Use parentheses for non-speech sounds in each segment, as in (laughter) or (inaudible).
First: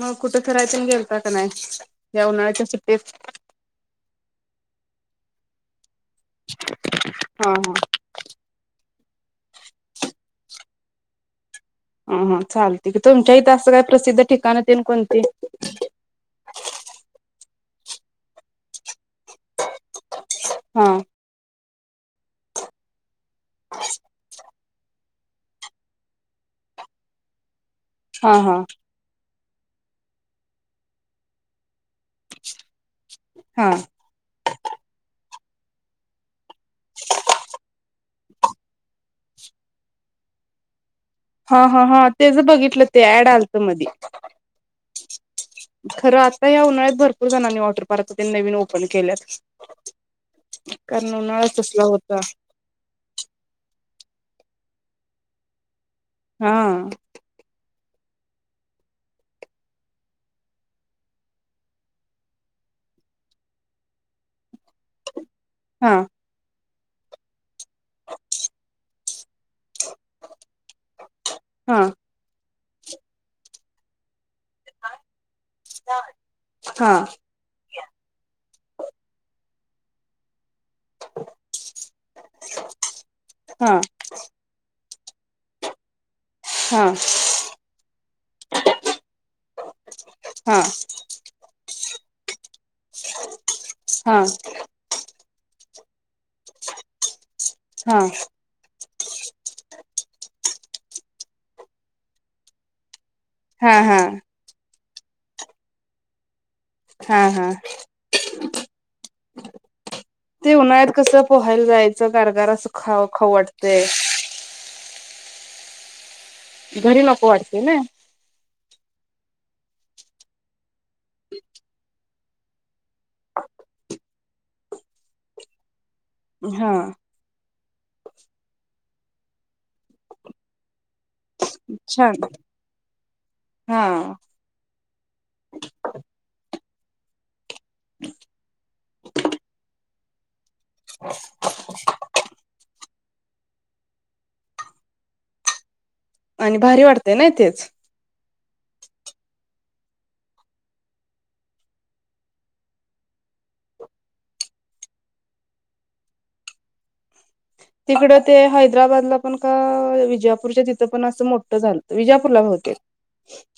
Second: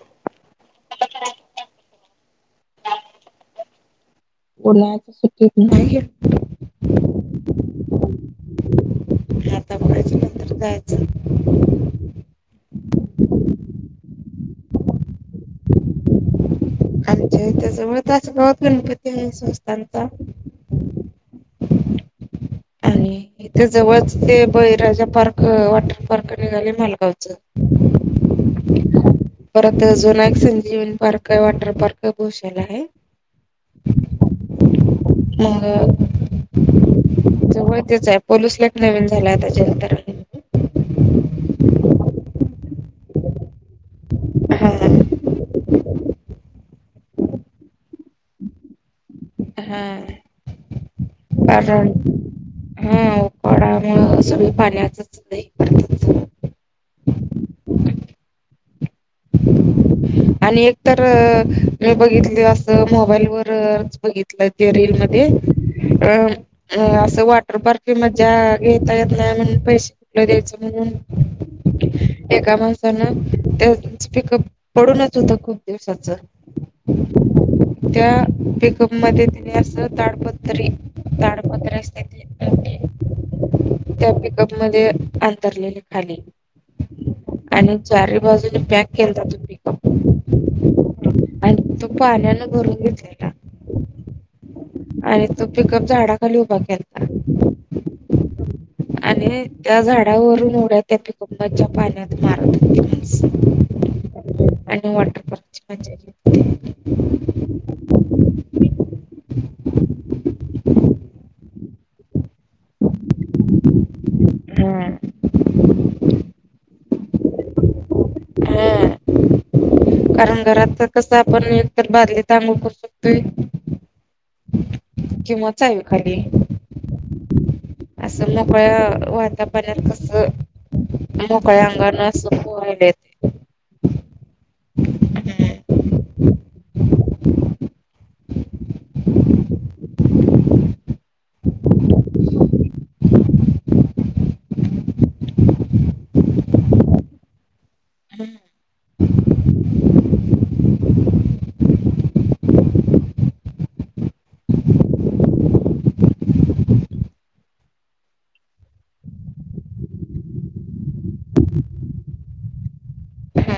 मग कुठे कराय घेता का नाही या उन्हाळ्याच्या सुट्टीत. उन्हाळ्याच्या सुट्टीत नाही गेलतो. हा हा. आताा बघाची नंतर जायचं. ह ह चालते की, तुमच्या इथे असं काही प्रसिद्ध ठिकाण येल कोणते. आमच्या इथ जवळ तास गावात गणपती आहे, संवस्थांचा. हा. आणि इथे जवळच ते बळीराजा पार्क वॉटर पार्क निघाले मालगावच. हा हा परत अजून एक संजीवनी पार्क आहे, वॉटर पार्क आहे, भोषाला आहे. हा ह (unintelligible) जवहितीच आहे पलूसला एक नवीन झालाय (unintelligible) तेचं बघितलं ते ऍड आलतं मधी. हा हा. खरं आता या उन्हाळ्यात भरपूर जणांनी वॉटर पार्क नवीन ओपन केल्यात. हा. कारण उन्हाळाच तसला हा होता कडामूळ स पाणी अस (unintelligible) नाही (unintelligible) हा (unintelligible) आणि एकतर मी बघितली असं मोबाईल वरच बघितलंय. ते रीलीलमध्ये हा अ. अ असं वॉटर पार्क मज्जा घेता येत नाही म्हण पैसे कुठलं द्यायचं हा म्हणून एका माणसानं तेच. पिकप पडूनच होत खूप दिवसाच हा त्या पिकप (unintelligible) मध्ये दिल्यासं ताडपत्री ताडपत्र असते ते हा हा त्या पिकप मध्ये. अंतरलेले खाली हा आणि चारी बाजूने पॅक के तो प हा (unintelligible) आणि तो पाण्यान भरून घेतलेला हा. आणि तो पिकप झाडाखाली उभा केलता. हा. आणि त्या झाडावरून उढ्या त्या पिकपच्या पाण्यात मारत होता माणस. हा हा. आणि वॉटर पार्कची मजा घेतली. हा हा. बी ते उन्हाळ्यात कस पोहायला जायचं कारगार अस ख खाऊ वाटतंय. घरी नको वाटतंय ना. हा. कारण घरात कस आपण एकतर बादलीत अंगूळ करू शकतोय किवाचल खाली हा असं मोकळ्या वातापऱ्यात कस मोकळ्या अंगान छान असं पोहालेत हा हूं! (inaudible) (unintelligible) आणि भारी वाटतय ना इथें च (unintelligible) तिकडं ते हैदराबादला पण का विजापूरच्या तिथं पण असं मोठ झालत विजापूरला बहूं हम्म,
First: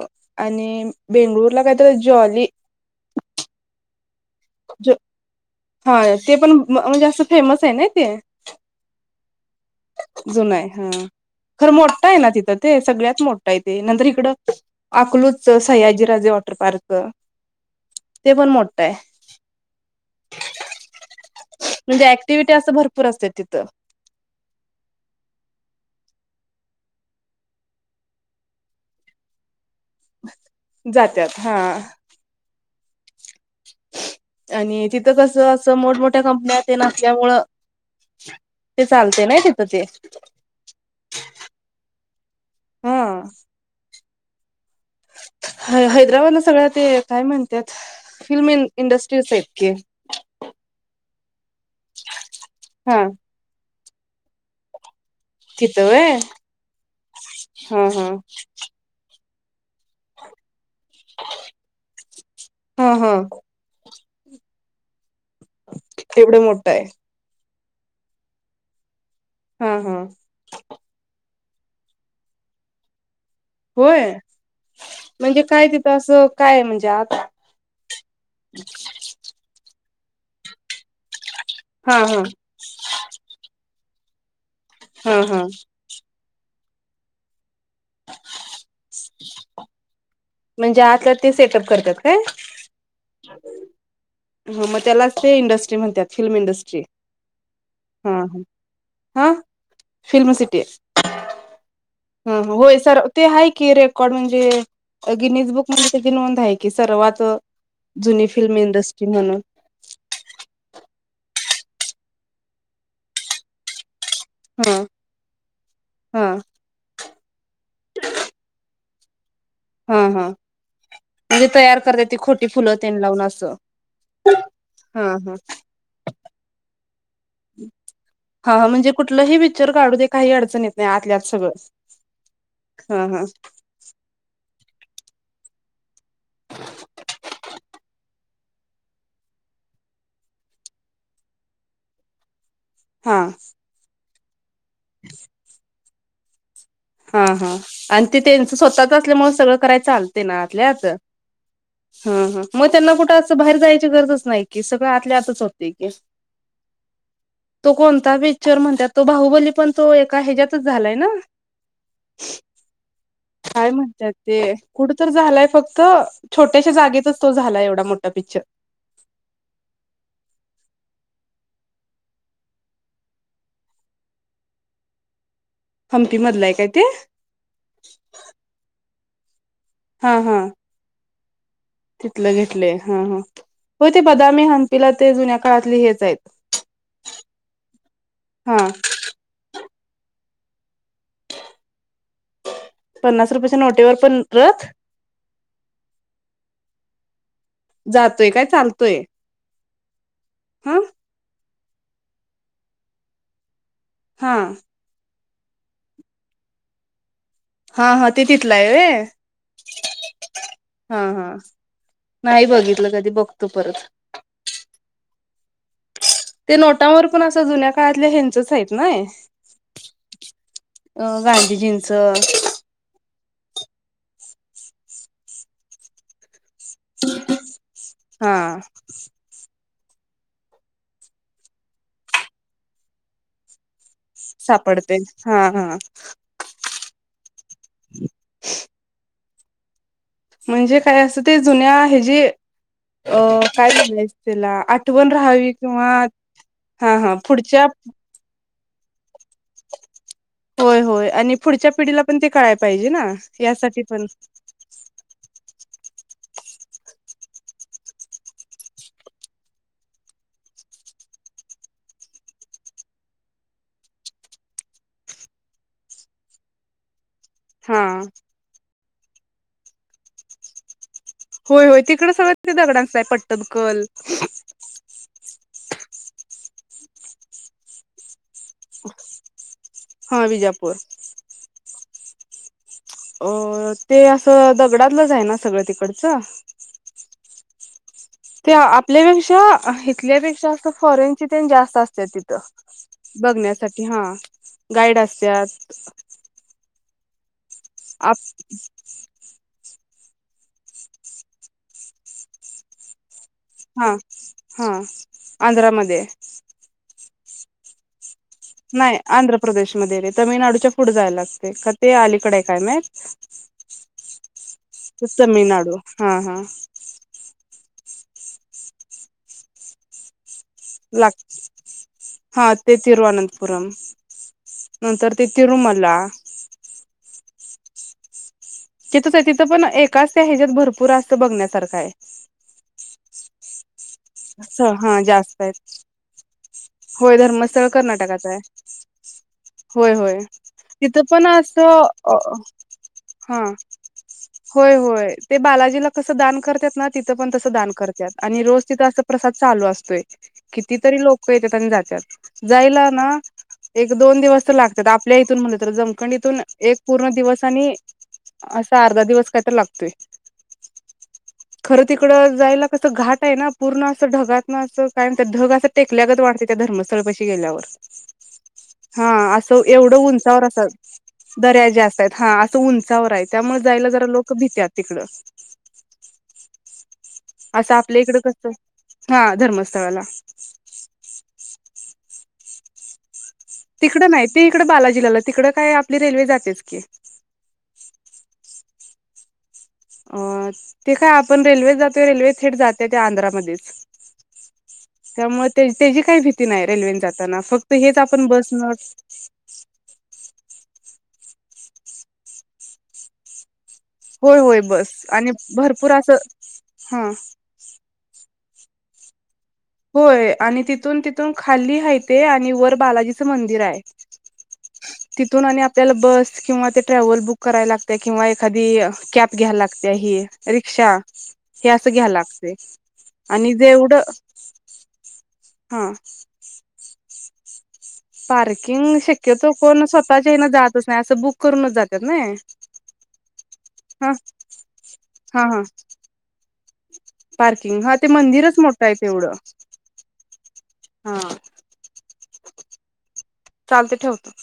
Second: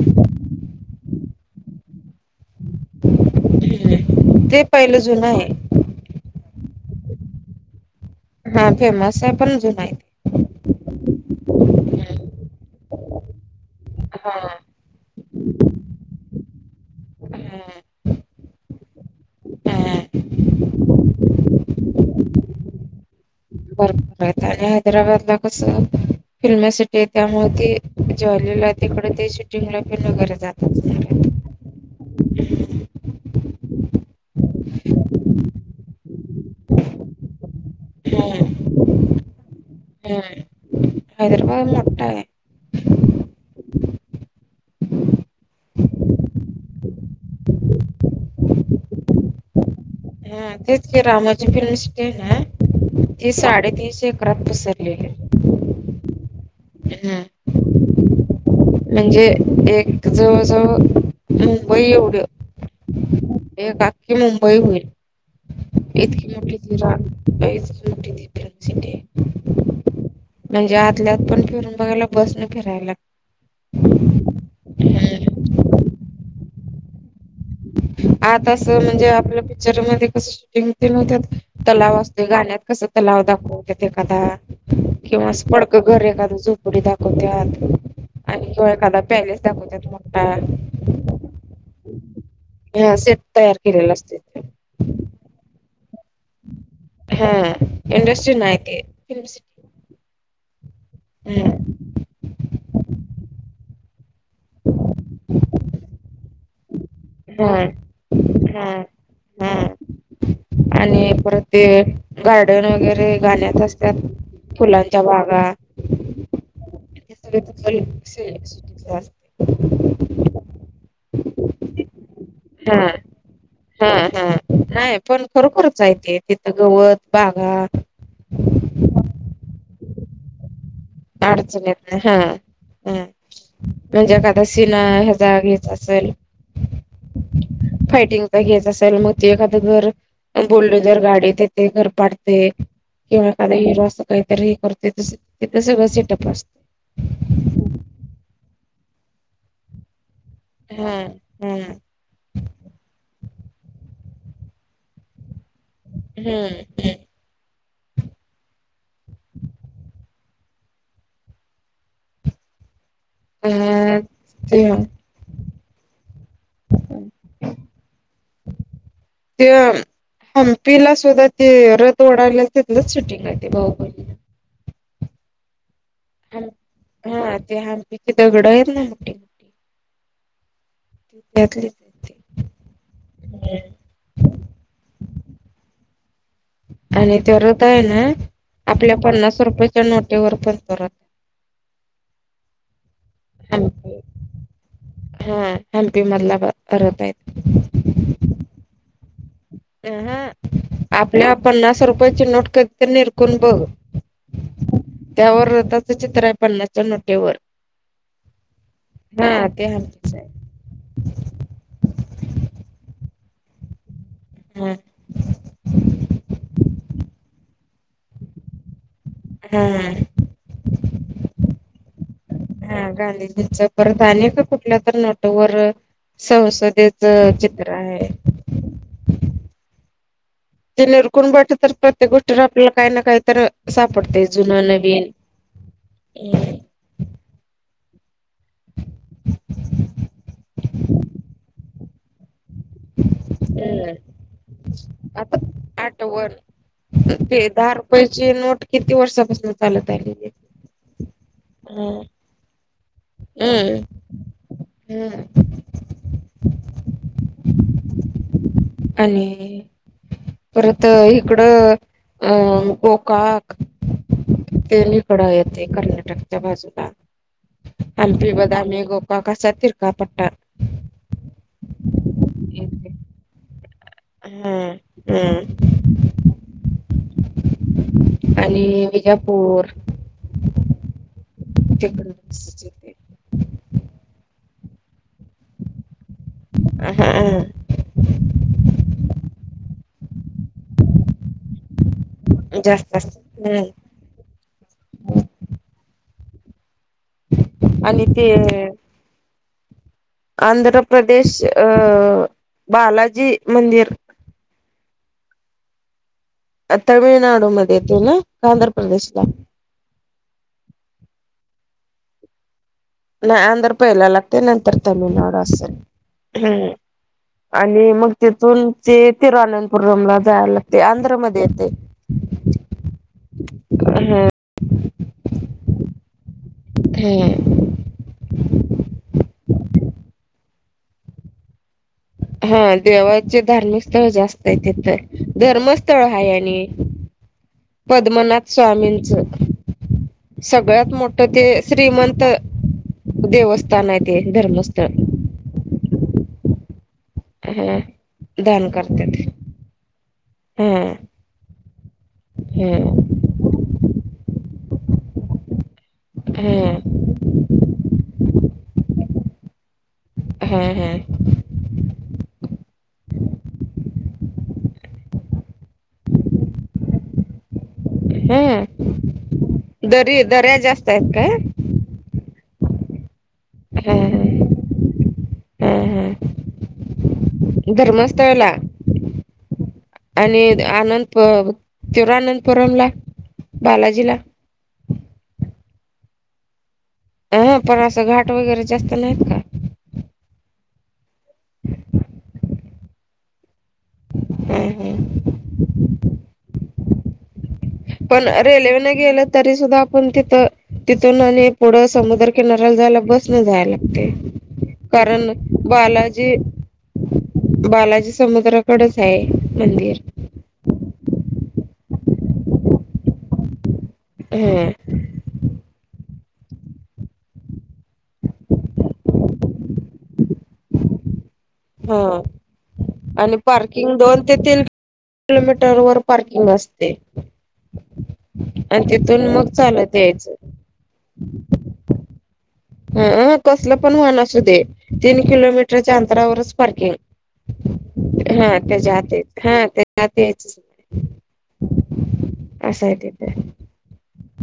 अ आणि बेंगळुरला काय तरी जॉली (unintelligible) ते पहिलं जुनं आहे. हा ते पण म्हणजे असं फेमस आहे नाई हा फेमस आहे पण जुनं आहे ते. जुनाय हा! खरं मोठं आहे ना हम्म, तिथं ते सगळ्यात मोठ आहे ते नंतर इकडं हा अकलू सयाजीराजे वॉटर पार्क हा ते पण मोठं आहे हा म्हणजे ऍक्टिव्हटी अस भरपूर असतेत बरपर आणि हैदराबादला कसं फिल्मसिटी त्यामुळे ती ज्वालीला तिकड ती सि चिन ला पण वगैरे जातात जात्यात हा आणि तिथं कस असं मोठमोठ कंपन्या ते नसल्यामुळ हम्म. ते चालत नाही ते ते हम्म हैदराबाद मोठा आहे. हा! है हैदराबादला सगळं ते काय म्हणत्यात फिल्म इन इंडस्ट्री स आहेत ते हा तेच की रामाची फिल्मसिटी आहे हा ना ती साडेतीस एकरात पसरलेली तीथ व्हयं हम्म. हा हा! जे एक जवळ, जवळ मुंबई एवढ हा हा एक आ खि मुंबई होईल इतकी एवढं मोठी मोठं ती आहे रान इतकी मोठी ती फिल्म हा हा सिटी म्हणजे आदल्यात पण फिरून बघायला बस न फिरायला लागत होय म्हणजे काय तिथं असं काय म्हणजे आत आता अस म्हणजे आपल्या पिक्चरमध्ये कस शूटिंग ते नव्हत्यात तलाव हा हा असतोय गाण्यात कस तलाव दाखवतेत एखादा हा किंवा हा असं पडक घर एखादं झोपडी दाखवत्यात आणि तो एखादा पॅलेस दाखवत्यात मोटा म्हणजे आतला ते सेटअप करतात काय ह सेट तयार केलेला ह म त्यालाच ते इंडस्ट्री म्हणत्यात फिल्म इंडस्ट्री हा ह इंडस्ट्री नाही ते हा हं फिल्म सिट हूं! होय सर ते आहे की रेकॉर्ड म्हणजे, गिनिजबुक मदे त्याची नोंद आहे की सर्वात हा जुनी फिल्म हा इंडस्ट्री म्हणून हा आणि परत ते गार्डन वगैरे गाण्यात असतात हा फुलांच्या बागा हा (unintelligible) हा! म्हणजे तयार करता ती खोटी फुलं हा तेन लावून असं हां हां नाही हा पण हा खरोखरच आहे ते तिथं गवत बागा हा म्हणजे कुठलंही पिक्चर काढू दे काही अडचण येत नाही आतल्यात सगळं अडचणी येत नाही. हा हा म्हणजे एखादा सिना ह्या जागीच असेल, फायटिंग तर घ्यायच असेल मग त एखाद घर बुलडझर गाडी येते घर पाडते हा किंवा एखादा हर अस काहीतरी हे करते तस सगळं सेटअप असते. हा हा आणि ते त्यांच स्वतःच असल्यामुळे सगळ कराय चालत. तेन आतल्या आत हां हां ह ह मग त्यांना कुठं असं बाहेर जायची गरजं अस नाही की सगळं आतल्या आतच होतं. हम्म तो कोणता पिक्चर म्हणतात. तो बाहुबली पण तो. का ह्याच्यातच झालायं ना. काय म्हणतात ते कुठ तर झालंय फक्त छोट्याशा जागेतच तो झालाय एवढां मोठा पिक्चर. ते हंपीला सुध- ते रथ ओढायला तिथलच शूटिंग आहे ते बाहुबली. हंपी मधलाय काय ते हा ते हंपीची दगड आहेत ना मोठी- मोठी. हा हा. त्यातलीच आहे तिथल घेतलेय हा हा ती. होयं ते बदामी हंपीला ते जुन्या काळातली हेच आहेतं. आणि ते रथ आहे ना हा आपल्या पन्नास रुपये - नोटेवर पण तो रथ. पन्नास रुपयेच्या नोटेवर पण रथ! हा हंपी मधला रथ आहे. जातोय काय चालतोय. अहं हा आपल्या पन्नास रुपयाची नोट कधीतरी निरकून बघ. हा. त्यावर त्याचं चित्र आहे पन्नासच्या नोट्यावर. हा हा ते तिथलं आहे व्हयं. ते हम्पीच आहे. हा हा नाही बघितल कधी बघतो परत.. हम. ते नोटांवर पण असं जुन्या काळातल्या हेंचच आहेतं. नाही. हा अ गांधीजींचं. हा गांधीजींच परत आणि एका कुठल्या तर नोट वर. संसदे च चित्र. आहे. हा. ते निरकून बघितल तर प्रत्येक गोष्टी वर आपल्याला काही ना काही तर सा- पडते जुनं सापडते नवीन. हा हा (inaudible) (inaudible) म्हणजे काय असं ते जुन्या हे जे अ काय म्हणायच त्याला आठवण आता राहावी किंवा आठवण हा हा ते पुढच्या दहा रुपयाची नोट किती वर्षापासून चालत आली. होय, होय आणि पुढच्या पिढीला पणं ते कळाय पाहिजे ना. हम्म यासाठी पण. (inaudible) हम्म आणि परत इकड अ गोकाक. तेन इकड येते कर्नाटकच्या बाजूला. हा हंपी, बदामी, गोकाक असा तिरका पट्टा. होय होय, तिकड सगळ त येते. दगडांचय पटदकल हा (inaudible) आणि विजापूर. हा विजापूर (inaudible) अ ते असं (inaudible) आहे ना सगळं तिकडचं हा ते आपल्यापेक्षा इथल्या पे- फॉरेन्सिक तेन जास्त असतात तिथं जास्त असत हम्म बघण्यासाठी हा. गाईड असत्यात. आणि आप आंध्रप्रदेश अ बालाजी मंदिर हा हा आंध्रा मध्ये. तामिळनाडू मध्ये येतयं ना? आंध्र नाही प्रदेशला आंध्र प्रदेशमध्ये येतय, तमिळनाडूच्या पुढे जायला लागतयं का ते अलीकडे काय माहित? नाही आंध्र पहिला लागतय, नंतर तमिळनाडू असलं हा हा हम. आणि मग तिथून जे तिरुअनंतपुरमला जायला ला लाग हा ते तिरुवनंतपुरम. ह नंतर ते तिरुमाला. हम. तिथंच आहे पण एकाच त्या ह्याच्यात भरपूर असत. बघण्यासारखं आहे. जे धार्मिक स्थळ जास्त आहे. ते स्थळ हा तिथ जास्त आहेत धर्मस्थळ आहे आणि होय धर्मस्थळ कर्नाटकाच आहे. पद्मनाथ स्वामींचं होय-होय सगळ्यात तिथं मोठं पण ते असं अ. श्रीमंत हा देवस्थान आहे ते धर्मस्थळ होय-होय ते बालाजीला कस दान करत्यात ना तिथं पण तसं दान हा करतात. आणि रोज दान तिथं अस करतात प्रसाद चालू असतोय. हा कितीतरी लोक येतात आणि जातात. जायला हा ना एक-दोन दिवस तर लागतात. आपल्या इथून म्हणले तर जम आखंडीतून एक हा पूर्ण दिवस आणि. असा अर्धा दिवस काही तर लागतोय. हा हा खरं तिकड जायला कस घाट आहे ना पूर्ण. असं ढगात ना असं काय ढग असं टेकल्यागत वाटतय त्या धर्मस्थळ पाशी गेल्यावर. हा हा अस एवढं दरी उंचावर दऱ्या अस. जास्त आहेत काय दर्या जास्त आहेत हा असंं उंचावर् त्यामुळे जायला हा जरा लोक भित्यात तिकडं. हा हा हा असं आपल्या इकडं कसं धर्मस्थळला. हा धर्मस्थळाला आणि आनंदप तव अनंतपुरमला.? तिकडं नाही. ते इकडं बालाजिला आलं. तिकडं काय आपली रेल्वे जातेच की. ह पण असं घाट वगैरे जास्त नाहीत का? अ ते काय आपण रेल्वे जातोय. रेल्वे थेट जाते त्या आंध्रामध्येच. ह त्यामुळे त्याची काही भीती नाही. रेल्वेन जाताना फक्त. हेच आपण पण बस न रेल्वेने गेलं तरी सुद्धा आपण तिथ आणि पुढं समुद्र किनाऱ्याला जायला बसणं जायला लागतय होय होय बस आणि कारण भरपूर असं बालाजी हा बालाजी समुद्र कडंच आहे. मंदिर होय, आणि तिथून तिथून खाली हाय ते आणि वर बालाजीचं मंदिर आहे. ह तिथून आणि आपल्याला बस किंवा ते ट्रॅव्हल बुक करायला लागतयं, किंवा एखादी कॅब घ्या लागत्या ही रिक्षा. हे असं हा घ्या लागतयं आणि पार्किंग जेवढं दोन ते तीन किलोमीटर हा वर पार्किंग असतयं. पार्किंग शक्यतो, कोण चालत स्वतःच्या यायचं. येन जातच नाही असं बुक करूनच जात्यात नाही. ह कसलं पण वाहण असू दे तीन हा हा किलोमीटरच्या अंतरावरच पार्किंग पार्किंग हा ते हा मंदिरच मोठं आहे त्याच्या आत तेवढ हा त्याच्या आत यायचंच हा (inaudible) असायं ते. चालतयं ठेवतो.